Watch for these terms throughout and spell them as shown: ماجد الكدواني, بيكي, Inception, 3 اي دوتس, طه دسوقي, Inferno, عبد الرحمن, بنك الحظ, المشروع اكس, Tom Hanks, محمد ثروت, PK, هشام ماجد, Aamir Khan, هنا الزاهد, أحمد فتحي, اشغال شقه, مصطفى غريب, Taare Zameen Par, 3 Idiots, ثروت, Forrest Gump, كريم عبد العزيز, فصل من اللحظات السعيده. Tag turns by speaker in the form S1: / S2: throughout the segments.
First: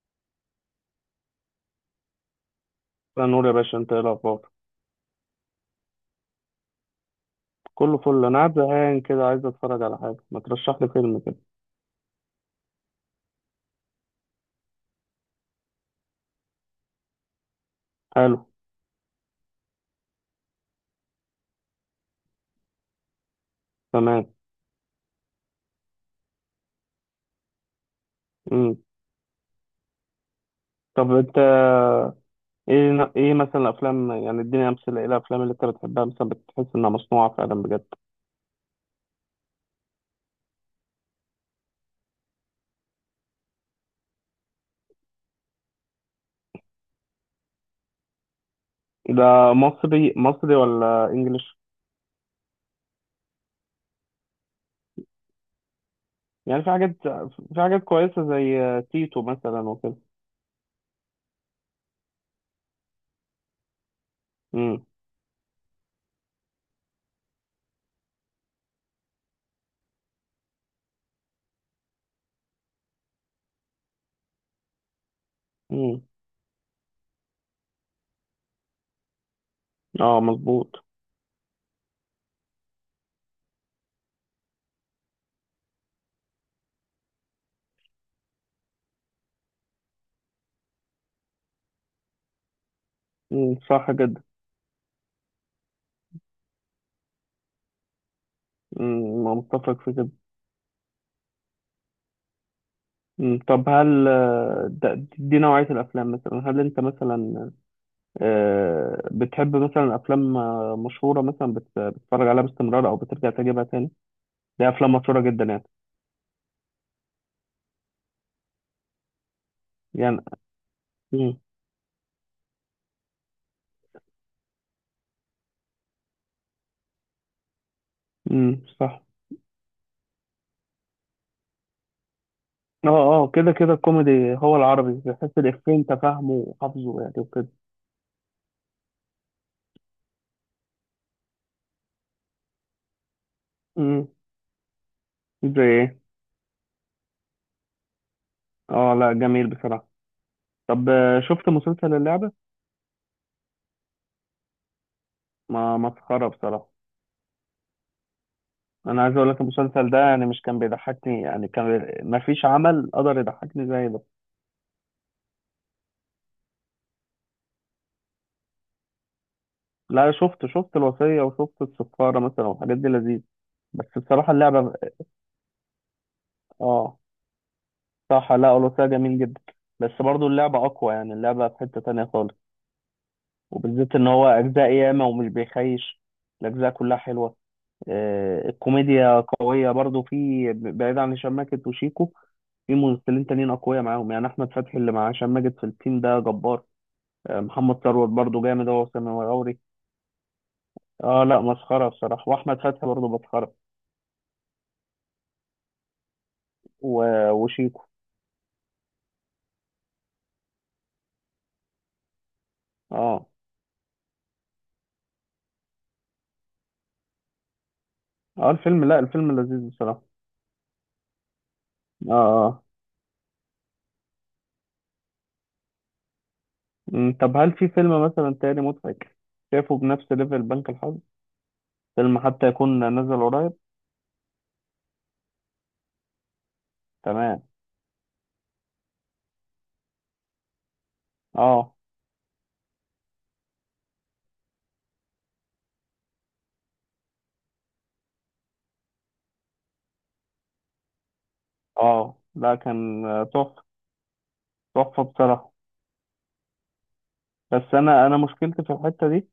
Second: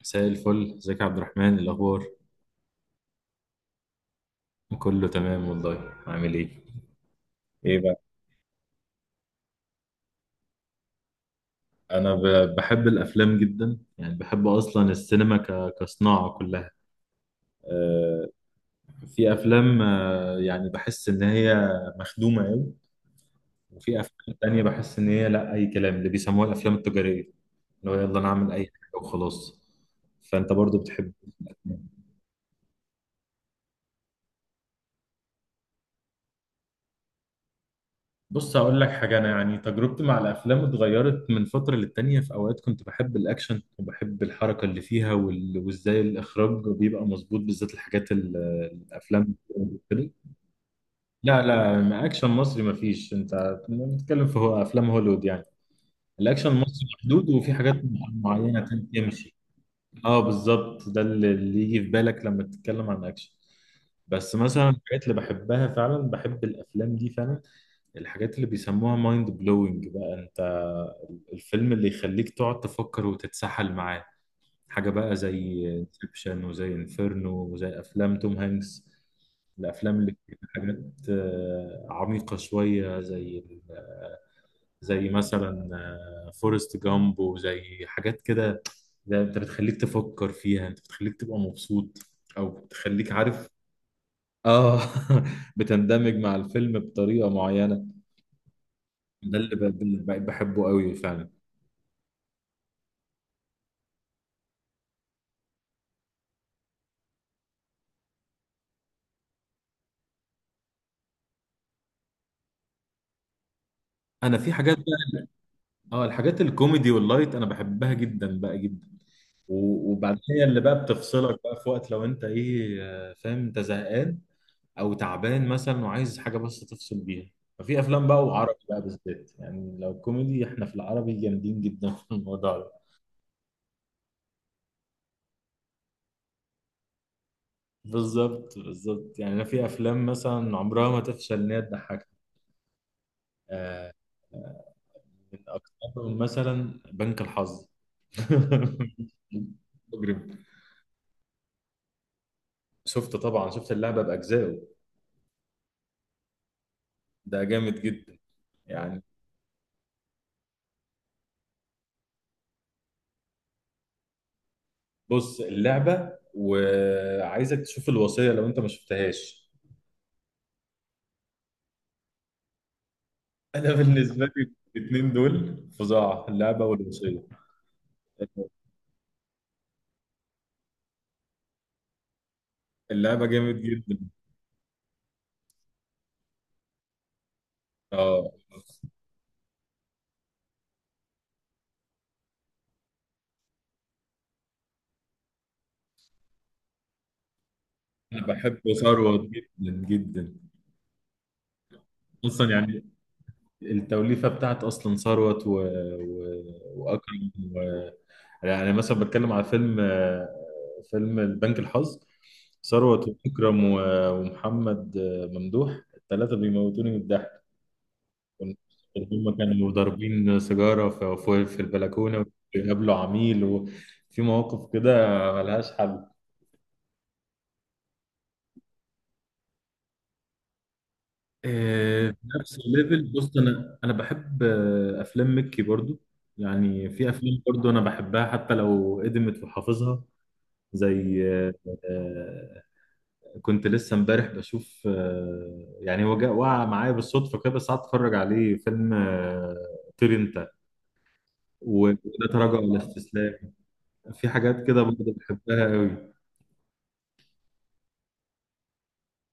S1: مساء الفل، ازيك يا عبد الرحمن؟ إيه الاخبار؟
S2: لا نور يا باشا، انت ايه الاخبار؟
S1: كله تمام والله. عامل ايه؟ ايه
S2: كله
S1: بقى؟
S2: فل، انا قاعد زهقان كده عايز اتفرج على حاجه، ما ترشح لي فيلم كده.
S1: انا بحب الافلام جدا. يعني بحب اصلا السينما كصناعه كلها. آه،
S2: حلو.
S1: في افلام، آه، يعني بحس ان هي مخدومه قوي، وفي
S2: تمام.
S1: افلام تانية بحس ان هي لا، اي كلام، اللي بيسموها الافلام التجاريه، اللي هو يلا نعمل اي
S2: امم
S1: حاجه وخلاص. فانت برضو
S2: طب
S1: بتحب
S2: انت؟
S1: إيه؟
S2: ايه مثلا الافلام، يعني اديني امثله، ايه الافلام اللي انت بتحبها مثلا بتحس انها مصنوعه فعلا بجد؟
S1: بص هقول لك حاجة. أنا يعني تجربتي مع الأفلام اتغيرت من فترة للتانية. في أوقات كنت بحب الأكشن وبحب الحركة اللي فيها، وإزاي الإخراج بيبقى مظبوط، بالذات الحاجات الأفلام
S2: ده
S1: كده.
S2: مصري مصري ولا
S1: لا
S2: انجليش؟
S1: لا، ما أكشن مصري مفيش. أنت بتتكلم في هو أفلام هوليوود يعني. الأكشن
S2: يعني في
S1: المصري
S2: حاجات،
S1: محدود، وفي
S2: في
S1: حاجات
S2: حاجات كويسه
S1: معينة
S2: زي تيتو
S1: تمشي.
S2: مثلا وكده.
S1: أه بالظبط، ده اللي يجي في بالك لما تتكلم عن أكشن. بس مثلا
S2: امم.
S1: الحاجات اللي بحبها فعلا، بحب الأفلام دي فعلا، الحاجات اللي بيسموها مايند بلوينج بقى. انت الفيلم اللي يخليك تقعد تفكر وتتسحل معاه، حاجة بقى زي
S2: امم.
S1: انسبشن وزي انفيرنو وزي افلام توم هانكس، الافلام اللي
S2: اه،
S1: فيها حاجات
S2: مظبوط.
S1: عميقة شوية، زي زي مثلا فورست جامب وزي حاجات كده. ده انت بتخليك تفكر فيها، انت بتخليك تبقى مبسوط، او بتخليك عارف.
S2: امم، صح جدا.
S1: اه بتندمج مع الفيلم بطريقة معينة. ده اللي ب-
S2: متفق في كده.
S1: ب- بحبه قوي فعلا.
S2: مم. طب هل دي نوعية الأفلام؟ مثلا هل أنت مثلا بتحب مثلا افلام مشهوره، مثلا بتتفرج عليها باستمرار او بترجع تجيبها تاني؟
S1: انا في
S2: دي
S1: حاجات
S2: افلام
S1: بقى،
S2: مشهوره جدا يعني.
S1: اه الحاجات الكوميدي واللايت انا بحبها جدا بقى جدا. وبعدين
S2: يعني.
S1: هي اللي بقى بتفصلك
S2: امم.
S1: بقى في وقت لو انت ايه، فاهم، انت زهقان او تعبان مثلا وعايز حاجه بس تفصل بيها. ففي افلام بقى، وعربي بقى
S2: صح.
S1: بالذات، يعني لو كوميدي احنا في العربي جامدين جدا في الموضوع ده.
S2: اه. اه، كده كده الكوميدي هو العربي، بحس الافيه انت فاهمه وحافظه يعني وكده.
S1: بالظبط بالظبط، يعني انا في افلام مثلا عمرها ما تفشل ان هي تضحكك. آه،
S2: امم.
S1: آه، من
S2: زي ايه؟
S1: اكترهم مثلا بنك الحظ.
S2: اه، لا جميل بصراحه.
S1: مجرم.
S2: طب شفت مسلسل اللعبه؟
S1: شفت طبعا، شفت اللعبه باجزائه.
S2: ما مسخره بصراحه.
S1: ده جامد جدا يعني.
S2: انا عايز اقول لك المسلسل ده يعني مش كان بيضحكني، يعني كان ما فيش عمل قدر يضحكني زي ده.
S1: بص اللعبه، وعايزك تشوف الوصيه لو انت ما شفتهاش.
S2: لا، شفت الوصية وشفت السفارة مثلا والحاجات دي لذيذ.
S1: انا
S2: بس
S1: بالنسبه
S2: بصراحة
S1: لي
S2: اللعبة.
S1: الاثنين دول فظاع، اللعبه
S2: اه.
S1: والوصيه.
S2: صح، لا الوصية جميل جدا. بس برضو اللعبة أقوى، يعني اللعبة في حتة تانية خالص.
S1: اللعبه جامد
S2: وبالذات
S1: جدا.
S2: إن هو أجزاء ياما ومش بيخيش. الأجزاء كلها حلوة.
S1: اه
S2: الكوميديا قوية برضو، في بعيد عن هشام ماجد وشيكو. في ممثلين تانيين أقوياء معاهم، يعني أحمد فتحي اللي مع هشام ماجد في التيم ده جبار. محمد ثروت
S1: انا
S2: برضو
S1: بحب
S2: جامد هو وسامي
S1: ثروت
S2: غوري.
S1: جدا جدا.
S2: اه لا، مسخرة بصراحة،
S1: اصلا
S2: وأحمد
S1: يعني
S2: فتحي برضو مسخرة.
S1: التوليفه بتاعت اصلا ثروت و... واكرم.
S2: و- وشيكو.
S1: يعني مثلا بتكلم على فيلم فيلم البنك الحظ، ثروت
S2: اه،
S1: وإكرم ومحمد ممدوح، الثلاثة بيموتوني من الضحك.
S2: اه،
S1: كنت-
S2: الفيلم، لا
S1: هم
S2: الفيلم لذيذ
S1: كانوا
S2: بصراحة.
S1: ضاربين سيجارة في
S2: اه.
S1: البلكونة،
S2: اه.
S1: وبيقابلوا عميل، وفي مواقف كده ملهاش حل.
S2: طب هل في فيلم مثلا تاني مضحك شايفه بنفس ليفل بنك الحظ؟
S1: في
S2: فيلم حتى
S1: نفس
S2: يكون
S1: الليفل،
S2: نزل
S1: بص
S2: قريب.
S1: أنا بحب أفلام مكي برضو. يعني في أفلام
S2: تمام.
S1: برضو أنا بحبها حتى لو قدمت وحافظها، زي،
S2: اه.
S1: كنت لسه امبارح بشوف، يعني هو جاء وقع معايا بالصدفه كده، بس قعدت اتفرج عليه، فيلم طير انت.
S2: اه
S1: وده
S2: لا،
S1: تراجع ولا
S2: كان
S1: استسلام.
S2: تحفة.
S1: في حاجات كده
S2: تحفة
S1: برضه
S2: بصراحة.
S1: بحبها قوي.
S2: بس انا مشكلتي في الحتة دي،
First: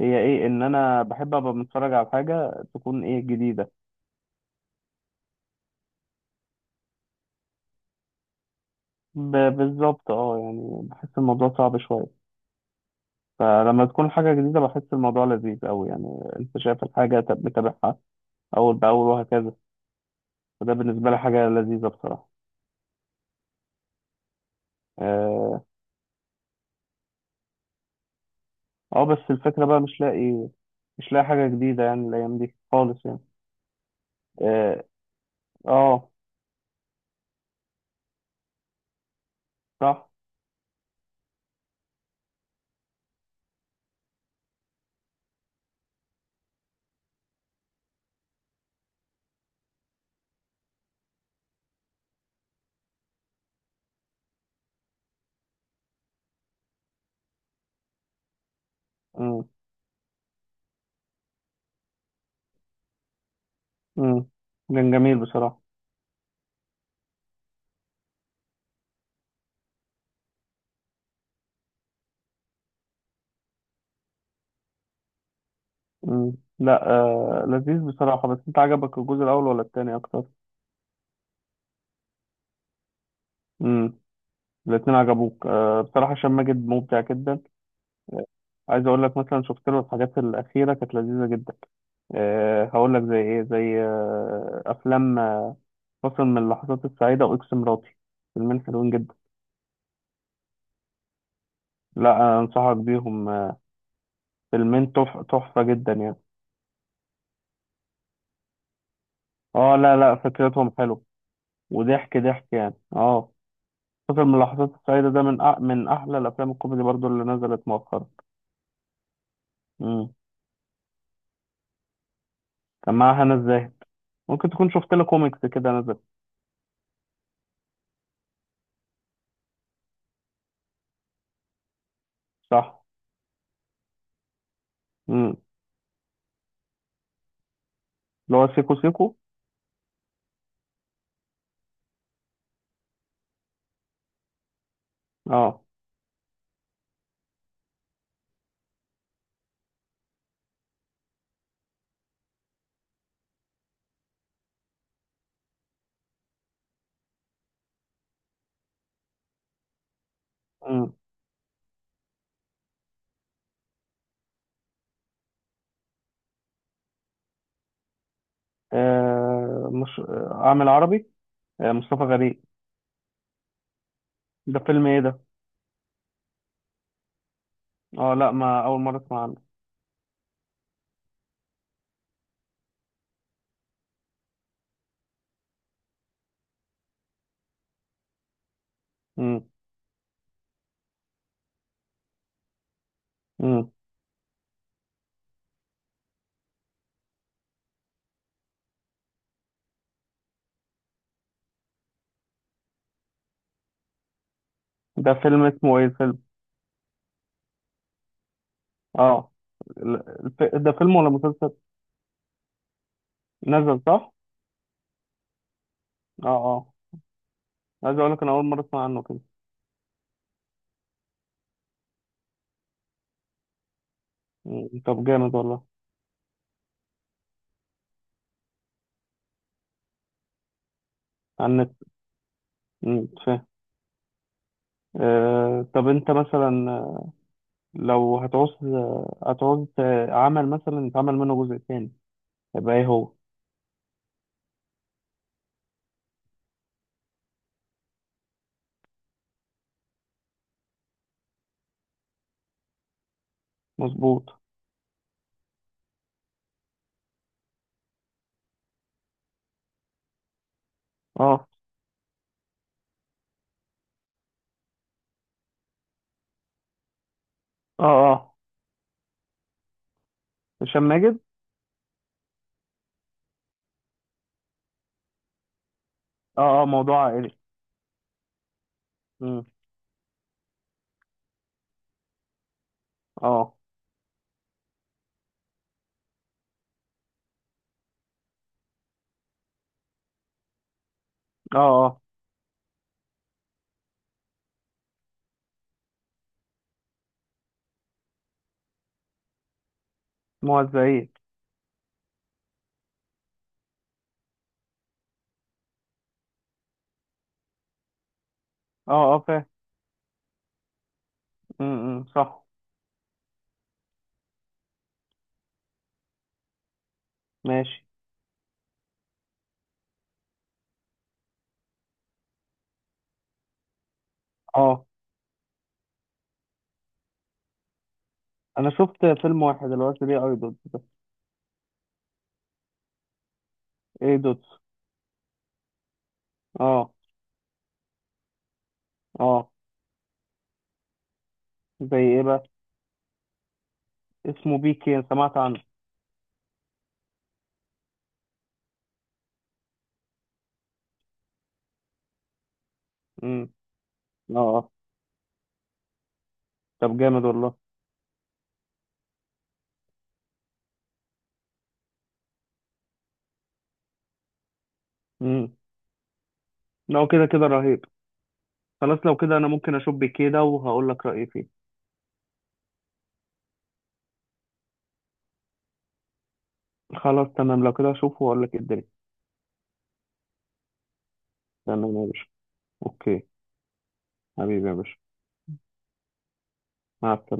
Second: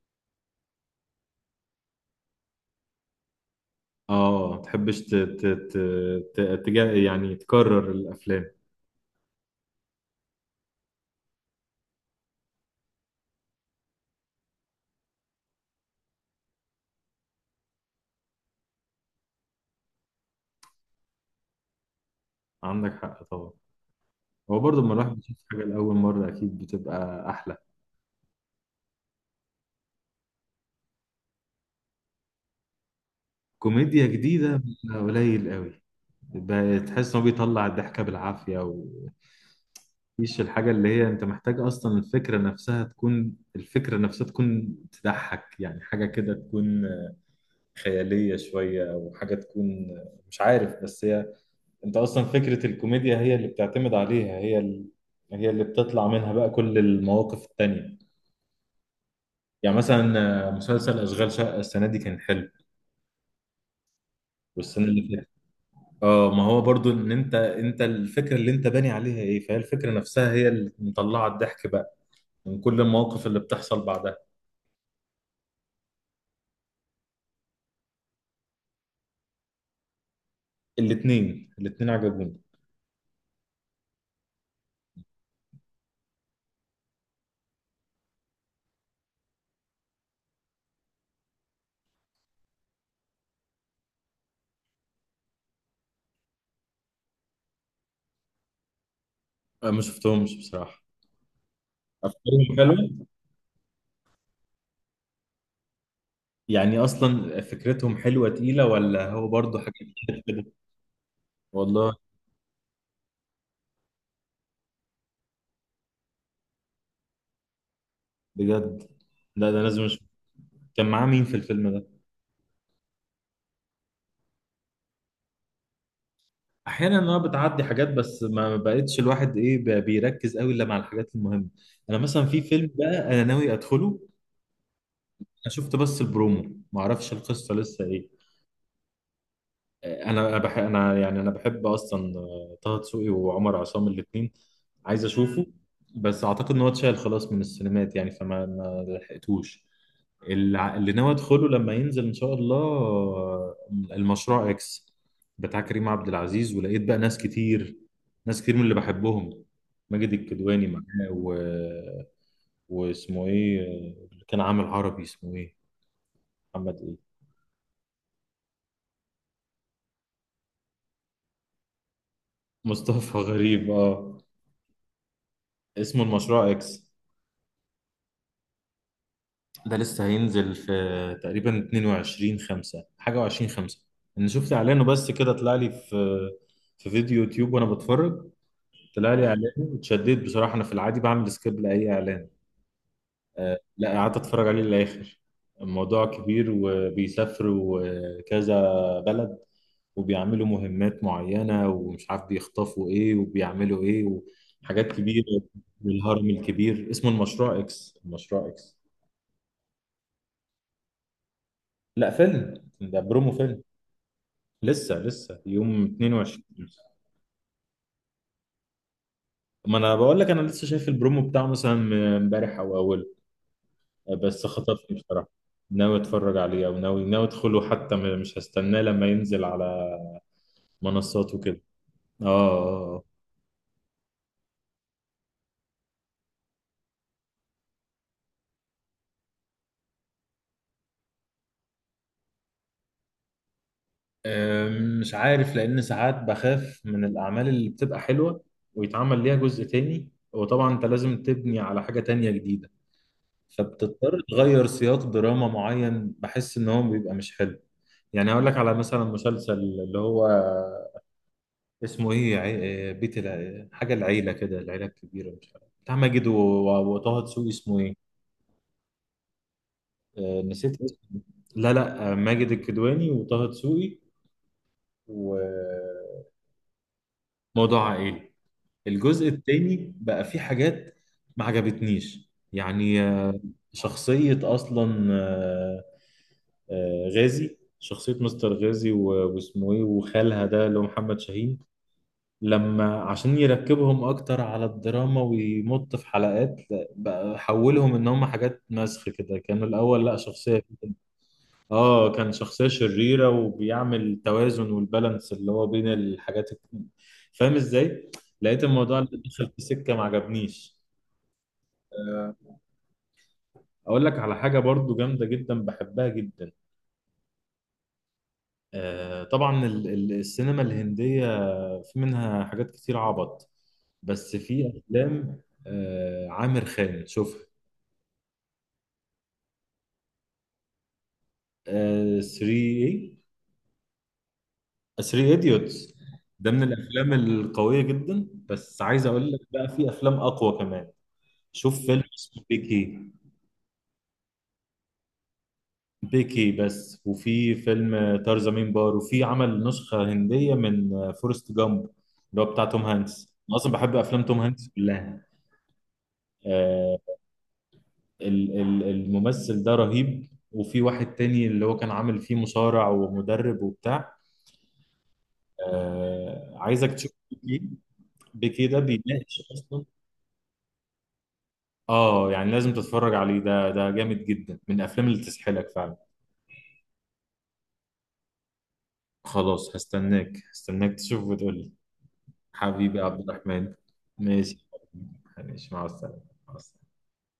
S2: هي ايه؟ ان انا بحب ابقى متفرج على حاجة تكون ايه؟ جديدة.
S1: اه، ما تحبش يعني تكرر الافلام.
S2: بالظبط، اه يعني بحس الموضوع صعب شوية. فلما تكون حاجة جديدة بحس الموضوع لذيذ أوي يعني. أنت شايف الحاجة متابعها أول بأول وهكذا. فده بالنسبة لي حاجة لذيذة بصراحة.
S1: عندك حق طبعا، هو برضه لما الواحد بيشوف حاجه
S2: اه،
S1: لاول مره اكيد بتبقى احلى.
S2: بس الفكرة بقى مش لاقي حاجة جديدة يعني، الأيام دي خالص يعني.
S1: كوميديا جديده
S2: اه.
S1: بتبقى قليل قوي.
S2: آه،
S1: تحس انه بيطلع الضحكه بالعافيه،
S2: صح.
S1: ومفيش الحاجه اللي هي انت محتاج اصلا، الفكره نفسها تكون، الفكره نفسها تكون تضحك، يعني حاجه كده تكون خياليه شويه، او حاجه تكون، مش عارف، بس هي انت اصلا فكره الكوميديا هي اللي بتعتمد عليها، هي هي اللي بتطلع منها بقى كل المواقف التانية.
S2: مم.
S1: يعني مثلا مسلسل اشغال شقه السنه دي كان حلو،
S2: مم.
S1: والسنه
S2: كان
S1: اللي
S2: جميل
S1: فاتت.
S2: بصراحة.
S1: اه ما هو برضو ان انت الفكره اللي انت باني عليها ايه، فهي الفكره نفسها هي اللي مطلعه الضحك بقى من كل المواقف اللي بتحصل بعدها.
S2: مم. لا، لذيذ بصراحة. بس انت عجبك الجزء الأول ولا التاني أكتر؟
S1: الاتنين عجبوني.
S2: مم. الاتنين عجبوك. بصراحة هشام ماجد مبدع جدا. عايز اقول لك مثلا شفت له الحاجات الاخيره كانت لذيذه جدا. هقول لك زي ايه، زي افلام فصل من اللحظات السعيده واكس مراتي. فيلمين حلوين جدا.
S1: انا ما شفتهمش بصراحه.
S2: لا
S1: افكارهم
S2: انصحك
S1: حلوه،
S2: بيهم. تحفه جدا يعني.
S1: يعني اصلا فكرتهم حلوه تقيله ولا هو برضو حاجه.
S2: اه لا لا، فكرتهم حلوه،
S1: والله
S2: وضحك ضحك يعني. اه، فصل من اللحظات السعيده ده من احلى الافلام الكوميدي برضو اللي نزلت مؤخرا.
S1: بجد، لا ده لازم اشوف.
S2: امم.
S1: كان معاه مين في الفيلم ده؟
S2: كان معاها هنا الزاهد. ممكن تكون شفت له كوميكس كده نزل.
S1: احيانا انا بتعدي حاجات، بس ما بقتش الواحد ايه بقى بيركز قوي الا مع الحاجات المهمه. انا مثلا في فيلم
S2: صح.
S1: بقى انا ناوي ادخله،
S2: امم.
S1: انا شفت بس البرومو، ما اعرفش القصه لسه ايه.
S2: اللي هو سيكو سيكو.
S1: انا انا يعني انا بحب اصلا طه دسوقي وعمر عصام الاثنين. عايز اشوفه
S2: اه.
S1: بس اعتقد ان هو اتشال خلاص من السينمات، يعني فما ما لحقتوش. اللي ناوي ادخله لما ينزل ان شاء الله، المشروع اكس بتاع كريم عبد العزيز. ولقيت بقى ناس كتير، ناس كتير من اللي بحبهم، ماجد الكدواني معاه واسمه ايه، اللي كان عامل عربي اسمه ايه، محمد إيه.
S2: مش اعمل عربي، مصطفى غريب.
S1: مصطفى غريب، اه.
S2: ده فيلم ايه ده؟
S1: اسمه المشروع اكس.
S2: اه لا، ما اول مره اسمع عنه.
S1: ده لسه هينزل في تقريبا 22 5 حاجة و20 5. انا شفت اعلانه بس كده، طلع لي في في فيديو يوتيوب وانا بتفرج، طلع لي
S2: مم.
S1: اعلانه، اتشددت بصراحة. انا في العادي بعمل سكيب لاي اعلان، آه
S2: مم.
S1: لا قعدت اتفرج عليه للاخر. الموضوع كبير، وبيسافروا كذا بلد وبيعملوا مهمات معينة، ومش عارف بيخطفوا ايه وبيعملوا ايه، وحاجات
S2: ده
S1: كبيرة
S2: فيلم اسمه ايه الفيلم؟
S1: والهرم الكبير. اسمه المشروع اكس، المشروع اكس.
S2: اه، ده فيلم ولا مسلسل؟
S1: لا فيلم، ده برومو فيلم.
S2: نزل صح.
S1: لسه يوم
S2: اه.
S1: 22.
S2: اه. عايز اقول لك انا اول مره اسمع عنه كده.
S1: ما انا بقول لك انا لسه شايف البرومو بتاعه مثلا امبارح او اوله، بس
S2: مم.
S1: خطفني
S2: طب
S1: بصراحة.
S2: جامد والله.
S1: ناوي اتفرج عليه، او ناوي ادخله حتى، مش هستناه لما ينزل على منصات
S2: على
S1: وكده.
S2: النت.
S1: اه
S2: مم، فاهم. طب انت مثلا، لو هتعوز عمل مثلا يتعمل منه جزء تاني، يبقى ايه هو؟
S1: مش عارف، لأن ساعات بخاف من الأعمال اللي بتبقى حلوة ويتعمل ليها جزء تاني، وطبعا أنت لازم تبني على حاجة تانية جديدة، فبتضطر
S2: مظبوط.
S1: تغير سياق دراما معين، بحس إن هو بيبقى مش حلو. يعني هقول لك على مثلا مسلسل اللي هو
S2: اه.
S1: اسمه إيه، عي... بيت الع... حاجة العيلة كده، العيلة الكبيرة، مش عارف، بتاع ماجد وطه دسوقي، اسمه
S2: اه.
S1: إيه،
S2: اه.
S1: نسيت
S2: هشام ماجد.
S1: اسمه. لا لا، ماجد الكدواني وطه دسوقي. وموضوع
S2: اه. اه. موضوع عائلي.
S1: عائلي. الجزء التاني بقى فيه حاجات ما عجبتنيش يعني،
S2: اه.
S1: شخصية أصلا، غازي، شخصية مستر غازي واسمه إيه وخالها ده اللي هو محمد
S2: اه.
S1: شاهين،
S2: اه.
S1: لما عشان يركبهم أكتر على الدراما ويمط في حلقات، لا، بقى حولهم إن هم حاجات مسخ كده. كانوا الأول لا شخصية،
S2: موزعين.
S1: اه كان شخصية شريرة وبيعمل توازن والبالانس اللي هو بين الحاجات فاهم ازاي؟ لقيت
S2: اه.
S1: الموضوع اللي
S2: اه، فاهم.
S1: دخل في سكة ما عجبنيش.
S2: م- م،
S1: آه،
S2: صح.
S1: اقول لك على حاجة برضو جامدة جدا بحبها جدا.
S2: ماشي.
S1: طبعا السينما الهندية، في منها حاجات كتير عبط، بس في
S2: اه،
S1: افلام عامر خان، شوفها.
S2: انا شفت فيلم واحد اللي هو 3 اي دوتس ده.
S1: 3 ايه؟
S2: اي دوتس.
S1: 3 ايديوتس ده من
S2: اه.
S1: الافلام القويه جدا، بس عايز اقول لك
S2: اه.
S1: بقى في افلام اقوى كمان. شوف
S2: زي
S1: فيلم
S2: ايه
S1: اسمه
S2: بقى؟
S1: بيكي.
S2: اسمه بيكي، أنا سمعت عنه.
S1: بيكي بس. وفي فيلم ترزمين بار، وفي عمل نسخة هندية من فورست جامب اللي هو بتاع توم هانكس.
S2: امم.
S1: أنا أصلا بحب أفلام توم
S2: اه.
S1: هانكس
S2: آه.
S1: كلها.
S2: طب
S1: آه
S2: جامد والله.
S1: الممثل ده رهيب. وفي واحد تاني اللي هو كان عامل فيه مصارع ومدرب وبتاع.
S2: امم.
S1: آه عايزك
S2: لو
S1: تشوف
S2: كده كده
S1: بيكي،
S2: رهيب.
S1: بيكي ده
S2: خلاص، لو كده
S1: بيناقش
S2: انا ممكن
S1: أصلا،
S2: اشوف بيكي ده وهقول لك رايي فيه.
S1: آه يعني لازم تتفرج عليه، ده ده جامد جدا من الأفلام اللي تسحلك فعلا.
S2: خلاص تمام، لو كده اشوفه واقول لك إيه الدنيا.
S1: خلاص هستناك تشوف وتقول لي.
S2: تمام يا باشا.
S1: حبيبي
S2: اوكي.
S1: عبد الرحمن، ماشي.
S2: حبيبي يا باشا.
S1: ماشي، مع السلامة. مع السلامة.
S2: مع السلامه.